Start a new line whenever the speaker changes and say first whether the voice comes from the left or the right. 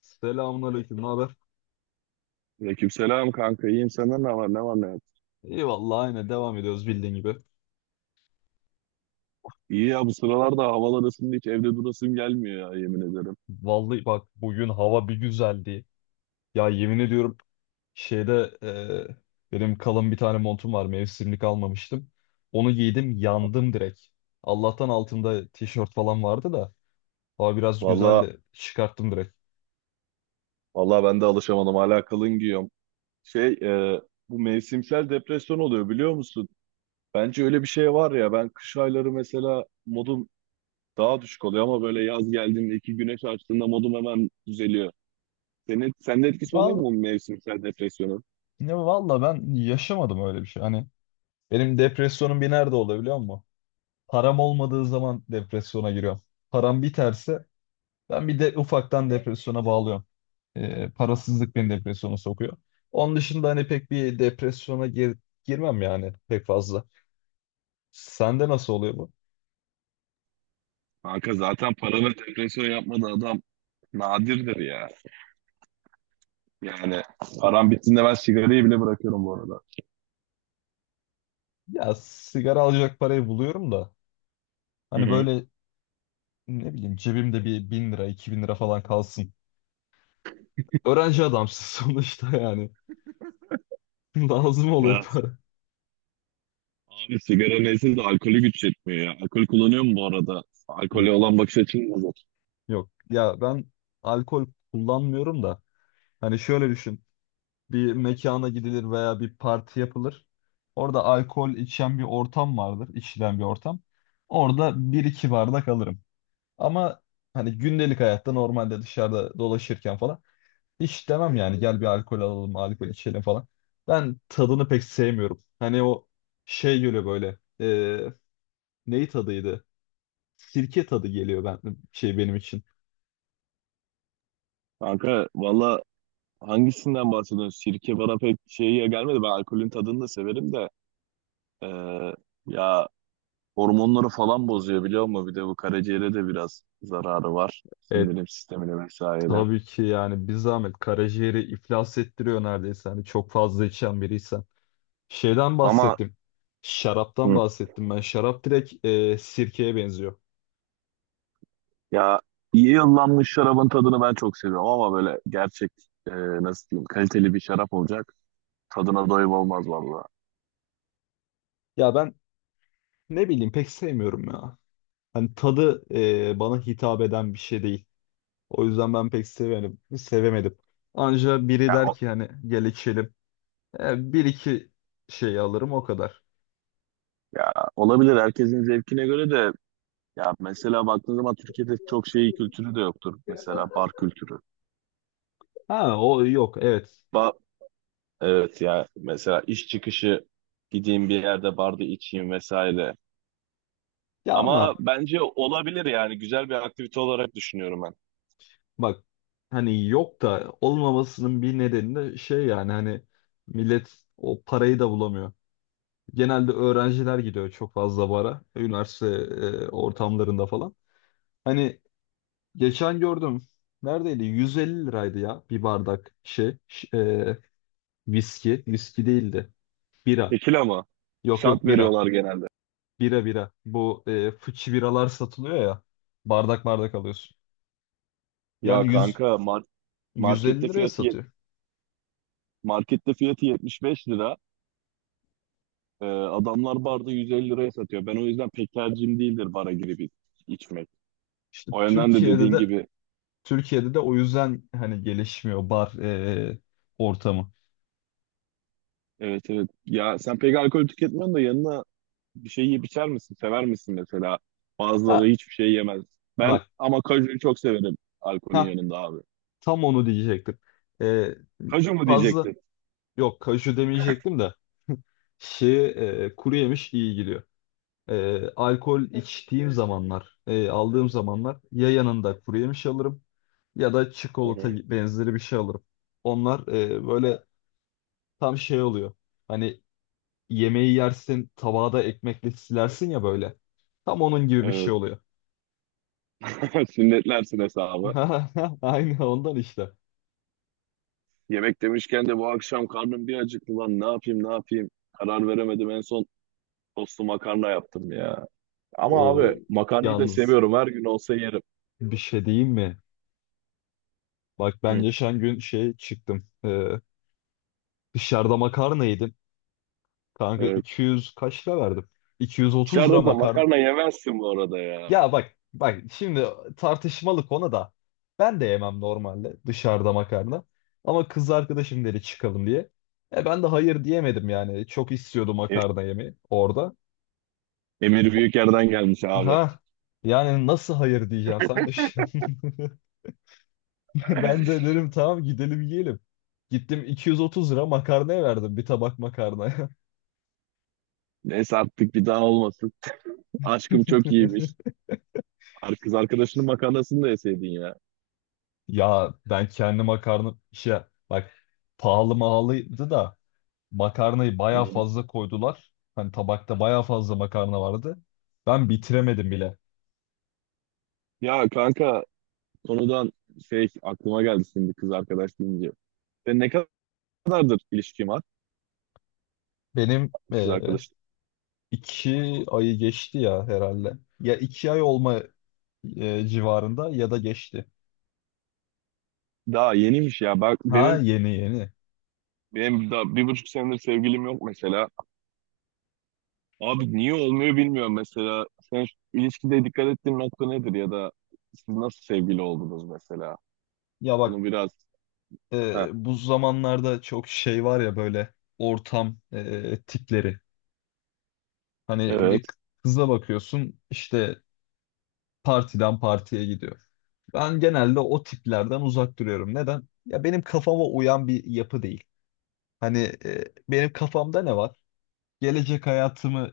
left: Selamünaleyküm, ne haber?
right: Aleykümselam kanka iyiyim senden ne var ne yok.
left: İyi vallahi aynı devam ediyoruz bildiğin gibi.
right: İyi ya bu sıralarda havalar ısındı hiç evde durasım gelmiyor ya yemin ederim.
left: Vallahi bak bugün hava bir güzeldi. Ya yemin ediyorum şeyde benim kalın bir tane montum var mevsimlik almamıştım. Onu giydim yandım direkt. Allah'tan altımda tişört falan vardı da hava biraz
right: Valla
left: güzeldi çıkarttım direkt.
right: valla ben de alışamadım hala kalın giyiyorum. Şey, bu mevsimsel depresyon oluyor biliyor musun? Bence öyle bir şey var ya, ben kış ayları mesela modum daha düşük oluyor ama böyle yaz geldiğinde iki güneş açtığında modum hemen düzeliyor. Sende etkisi oluyor mu
left: Val
right: bu mevsimsel depresyonun?
left: valla ben yaşamadım öyle bir şey. Hani benim depresyonum bir nerede oluyor biliyor musun? Param olmadığı zaman depresyona giriyorum. Param biterse Ben bir de ufaktan depresyona bağlıyorum. Parasızlık beni depresyona sokuyor. Onun dışında hani pek bir depresyona girmem yani pek fazla. Sende nasıl oluyor bu?
right: Kanka zaten para ve depresyon yapmadığı adam nadirdir ya. Yani param bittiğinde ben sigarayı bile bırakıyorum bu arada.
left: Ya sigara alacak parayı buluyorum da
right: Hı
left: hani
right: hı.
left: böyle ne bileyim cebimde bir 1000 lira 2000 lira falan kalsın. Öğrenci adamsın sonuçta yani. Lazım oluyor
right: Ya
left: para.
right: abi sigara neyse de alkolü güç yetmiyor ya. Alkol kullanıyor mu bu arada? Alkole olan bakış açın nasıl?
left: Yok ya ben alkol kullanmıyorum da hani şöyle düşün. Bir mekana gidilir veya bir parti yapılır. Orada alkol içen bir ortam vardır, içilen bir ortam. Orada bir iki bardak alırım. Ama hani gündelik hayatta normalde dışarıda dolaşırken falan hiç demem yani gel bir alkol alalım, alkol içelim falan. Ben tadını pek sevmiyorum. Hani o şey geliyor böyle. Neyi tadıydı? Sirke tadı geliyor ben şey benim için.
right: Kanka valla hangisinden bahsediyorsun? Sirke bana pek şeye gelmedi. Ben alkolün tadını da severim de. eee, Ya hormonları falan bozuyor biliyor musun? Bir de bu karaciğere de biraz zararı var.
left: E,
right: Sindirim sistemine vesaire.
left: tabii ki yani bir zahmet karaciğeri iflas ettiriyor neredeyse. Hani çok fazla içen biriysen. Şeyden
right: Ama.
left: bahsettim. Şaraptan
right: Hı.
left: bahsettim ben. Şarap direkt sirkeye benziyor.
right: Ya iyi yıllanmış şarabın tadını ben çok seviyorum ama böyle gerçek e, nasıl diyeyim, kaliteli bir şarap olacak. Tadına doyum olmaz valla.
left: Ya ben ne bileyim pek sevmiyorum ya. Hani tadı bana hitap eden bir şey değil. O yüzden ben pek sevemedim. Sevemedim. Anca biri
right: Ya,
left: der
right: o-
left: ki hani gel içelim. Bir iki şey alırım o kadar.
right: Ya olabilir, herkesin zevkine göre de. Ya mesela baktığın zaman Türkiye'de çok şey kültürü de yoktur. Mesela bar kültürü.
left: Ha o yok evet.
right: Ba evet ya, mesela iş çıkışı gideyim bir yerde barda içeyim vesaire.
left: Ya
right: Ama
left: ama
right: bence olabilir yani, güzel bir aktivite olarak düşünüyorum ben.
left: bak hani yok da olmamasının bir nedeni de şey yani hani millet o parayı da bulamıyor. Genelde öğrenciler gidiyor çok fazla bara. Üniversite ortamlarında falan. Hani geçen gördüm. Neredeydi? 150 liraydı ya bir bardak şey. Viski. Viski değildi. Bira.
right: Tekila ama
left: Yok
right: şat
left: yok bira.
right: veriyorlar genelde.
left: Bira bira. Bu fıçı biralar satılıyor ya. Bardak bardak alıyorsun. Yani
right: Ya
left: 100,
right: kanka markette
left: 150 liraya
right: fiyatı
left: satıyor.
right: Markette fiyatı 75 lira. Adamlar barda 150 liraya satıyor. Ben o yüzden pek tercihim değildir bara girip içmek.
left: İşte
right: O yönden de
left: Türkiye'de
right: dediğin
left: de
right: gibi,
left: Türkiye'de de o yüzden hani gelişmiyor bar ortamı.
right: evet evet. Ya sen pek alkol tüketmiyorsun da yanına bir şey yiyip içer misin? Sever misin mesela? Bazıları
left: Ha
right: hiçbir şey yemez. Ben
left: bak.
right: ama kajuyu çok severim alkolün yanında abi.
left: Tam onu diyecektim. Ee,
right: Kaju mu
left: Fazla
right: diyecektin?
left: yok kaju demeyecektim de şey kuru yemiş iyi gidiyor. Alkol içtiğim zamanlar, aldığım zamanlar ya yanında kuru yemiş alırım ya da
right: Hı
left: çikolata
right: hı.
left: benzeri bir şey alırım. Onlar böyle tam şey oluyor. Hani yemeği yersin, tabağı da ekmekle silersin ya böyle. Tam onun gibi bir
right: Evet.
left: şey oluyor.
right: Sünnetlersin hesabı.
left: Aynı ondan işte.
right: Yemek demişken de bu akşam karnım bir acıktı lan. Ne yapayım ne yapayım? Karar veremedim en son, tostlu makarna yaptım ya. Ama
left: O
right: abi makarnayı da
left: yalnız
right: seviyorum. Her gün olsa yerim.
left: bir şey diyeyim mi? Bak ben
right: Hı.
left: geçen gün şey çıktım. Dışarıda makarna yedim. Kanka
right: Evet.
left: 200 kaç lira verdim? 230 lira
right: Dışarıda da
left: makarna.
right: makarna yemezsin bu arada ya.
left: Ya bak bak şimdi tartışmalı konu da. Ben de yemem normalde dışarıda makarna. Ama kız arkadaşım dedi çıkalım diye. Ben de hayır diyemedim yani. Çok istiyordum
right: E-
left: makarna yemeyi orada.
right: Emir Büyüker'den gelmiş abi.
left: Aha. Yani nasıl hayır diyeceksin sen düşün. Ben de dedim tamam gidelim yiyelim. Gittim 230 lira makarnaya verdim bir tabak makarna.
right: Neyse, artık bir daha olmasın. Aşkım çok iyiymiş. Kız arkadaşının makarnasını da yeseydin ya.
left: Ya ben kendi makarna bak pahalı mahalıydı da makarnayı baya
right: Hı.
left: fazla koydular. Hani tabakta baya fazla makarna vardı. Ben bitiremedim bile.
right: Ya kanka konudan şey aklıma geldi şimdi, kız arkadaş deyince. Sen ne kadardır ilişkin var
left: Benim
right: kız arkadaş?
left: 2 ayı geçti ya herhalde. Ya iki ay civarında ya da geçti.
right: Daha yeniymiş ya. Bak
left: Ha
right: benim
left: yeni yeni.
right: benim daha 1,5 senedir sevgilim yok mesela. Abi niye olmuyor bilmiyorum mesela. Sen şu ilişkide dikkat ettiğin nokta nedir, ya da siz nasıl sevgili oldunuz mesela?
left: Ya bak
right: Onu biraz... Heh,
left: bu zamanlarda çok şey var ya böyle ortam tipleri. Hani
right: evet.
left: bir kıza bakıyorsun işte partiden partiye gidiyor. Ben genelde o tiplerden uzak duruyorum. Neden? Ya benim kafama uyan bir yapı değil. Hani benim kafamda ne var? Gelecek hayatımı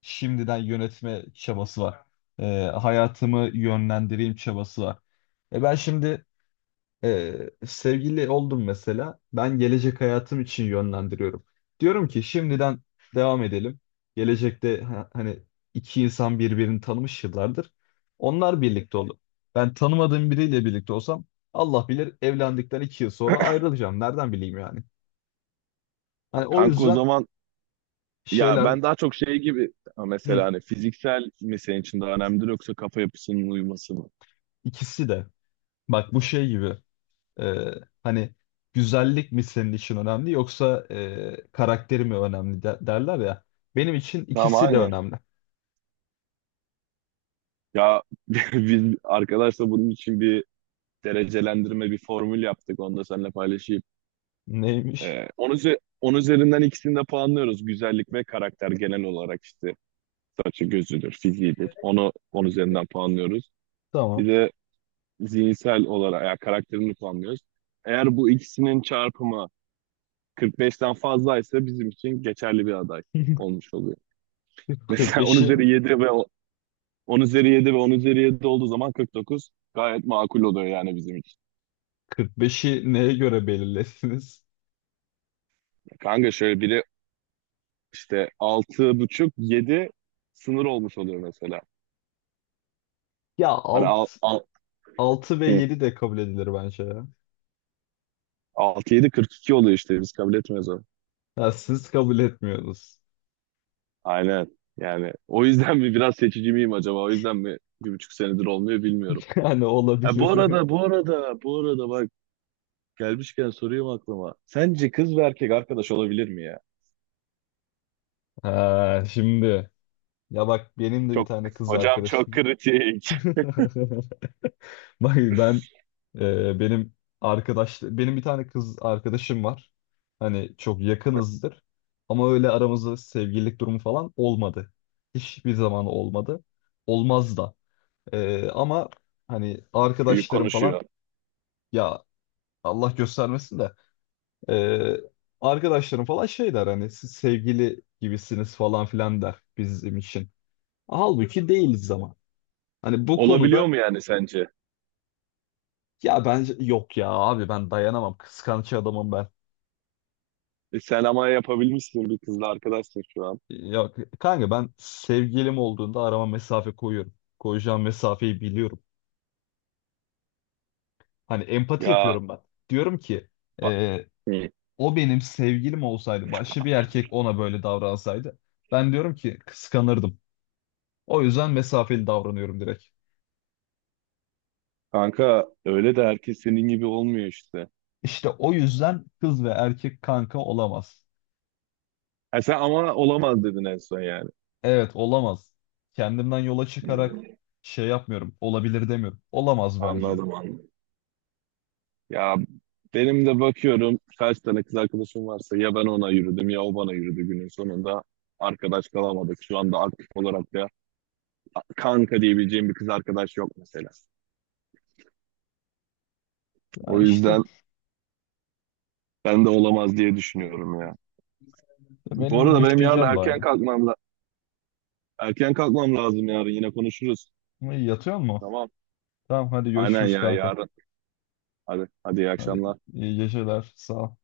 left: şimdiden yönetme çabası var. Hayatımı yönlendireyim çabası var. Ben şimdi sevgili oldum mesela. Ben gelecek hayatım için yönlendiriyorum. Diyorum ki şimdiden devam edelim. Gelecekte hani iki insan birbirini tanımış yıllardır. Onlar birlikte olur. Ben tanımadığım biriyle birlikte olsam Allah bilir evlendikten 2 yıl sonra ayrılacağım. Nereden bileyim yani? Hani o
right: Kanka o
left: yüzden
right: zaman, ya
left: şeyler
right: ben daha çok şey gibi ha, mesela
left: hı,
right: hani fiziksel mi senin için daha önemlidir yoksa kafa yapısının uyuması mı?
left: ikisi de bak bu şey gibi. Ee, Hani güzellik mi senin için önemli yoksa karakteri mi önemli derler ya. Benim için
right: Tamam,
left: ikisi de
right: aynen.
left: önemli.
right: Ya biz arkadaşla bunun için bir derecelendirme, bir formül yaptık. Onu da seninle paylaşayım.
left: Neymiş?
right: Onun üzerinden ikisini de puanlıyoruz. Güzellik ve karakter, genel olarak işte. Saçı, gözüdür, fiziğidir. Onu 10 üzerinden puanlıyoruz.
left: Tamam.
right: Bir de zihinsel olarak yani karakterini puanlıyoruz. Eğer bu ikisinin çarpımı 45'ten fazlaysa bizim için geçerli bir aday olmuş oluyor. Mesela 10
left: 45'i
right: üzeri 7 ve 10 üzeri 7 ve 10 üzeri 7 olduğu zaman 49 gayet makul oluyor yani bizim için.
left: 45'i neye göre belirlesiniz?
right: Kanka şöyle biri, işte 6,5 7 sınır olmuş oluyor mesela.
left: Ya
right: Hani al, al.
left: altı ve
right: Hı.
left: yedi de kabul edilir bence ya.
right: 6-7 42 oluyor işte, biz kabul etmiyoruz onu.
left: Ha, siz kabul etmiyorsunuz.
right: Aynen. Yani o yüzden mi biraz seçici miyim acaba? O yüzden mi 1,5 senedir olmuyor bilmiyorum.
left: Yani
right: E, bu
left: olabilir.
right: arada, bu arada, bu arada bak gelmişken sorayım aklıma. Sence kız ve erkek arkadaş olabilir mi ya?
left: Ha, şimdi ya bak benim de bir
right: Çok
left: tane kız
right: hocam, çok
left: arkadaşım.
right: kritik.
left: Bak ben e, benim benim bir tane kız arkadaşım var. Hani çok yakınızdır. Ama öyle aramızda sevgililik durumu falan olmadı. Hiçbir zaman olmadı. Olmaz da. Ama hani
right: Büyük
left: arkadaşlarım falan
right: konuşuyor.
left: ya Allah göstermesin de e, arkadaşlarım falan şey der hani siz sevgili gibisiniz falan filan der bizim için. Halbuki değiliz ama. Hani bu
right: Olabiliyor
left: konuda
right: mu yani sence?
left: ya bence yok ya abi ben dayanamam. Kıskanç adamım ben.
right: E, sen ama yapabilmişsin, bir kızla arkadaşsın şu an.
left: Ya kanka ben sevgilim olduğunda arama mesafe koyuyorum. Koyacağım mesafeyi biliyorum. Hani empati
right: Ya
left: yapıyorum ben. Diyorum ki
right: bak.
left: e,
right: Hı.
left: o benim sevgilim olsaydı başka bir erkek ona böyle davransaydı ben diyorum ki kıskanırdım. O yüzden mesafeli davranıyorum direkt.
right: Kanka öyle de herkes senin gibi olmuyor işte.
left: İşte o yüzden kız ve erkek kanka olamaz.
right: E sen ama olamaz dedin en son yani.
left: Evet olamaz. Kendimden yola çıkarak şey yapmıyorum. Olabilir demiyorum. Olamaz bence.
right: Anladım anladım. Ya benim de bakıyorum kaç tane kız arkadaşım varsa ya ben ona yürüdüm ya o bana yürüdü günün sonunda. Arkadaş kalamadık. Şu anda aktif olarak da kanka diyebileceğim bir kız arkadaş yok mesela.
left: Ya
right: O
left: işte
right: yüzden ben de olamaz diye düşünüyorum ya. Bu
left: benim
right: arada benim yarın
left: düşüncem de
right: erken
left: aynı.
right: kalkmam erken kalkmam lazım, yarın yine konuşuruz.
left: Yatıyor mu?
right: Tamam.
left: Tamam hadi
right: Aynen
left: görüşürüz
right: ya,
left: kanka.
right: yarın. Hadi hadi, iyi
left: Hadi
right: akşamlar.
left: iyi geceler. Sağ ol.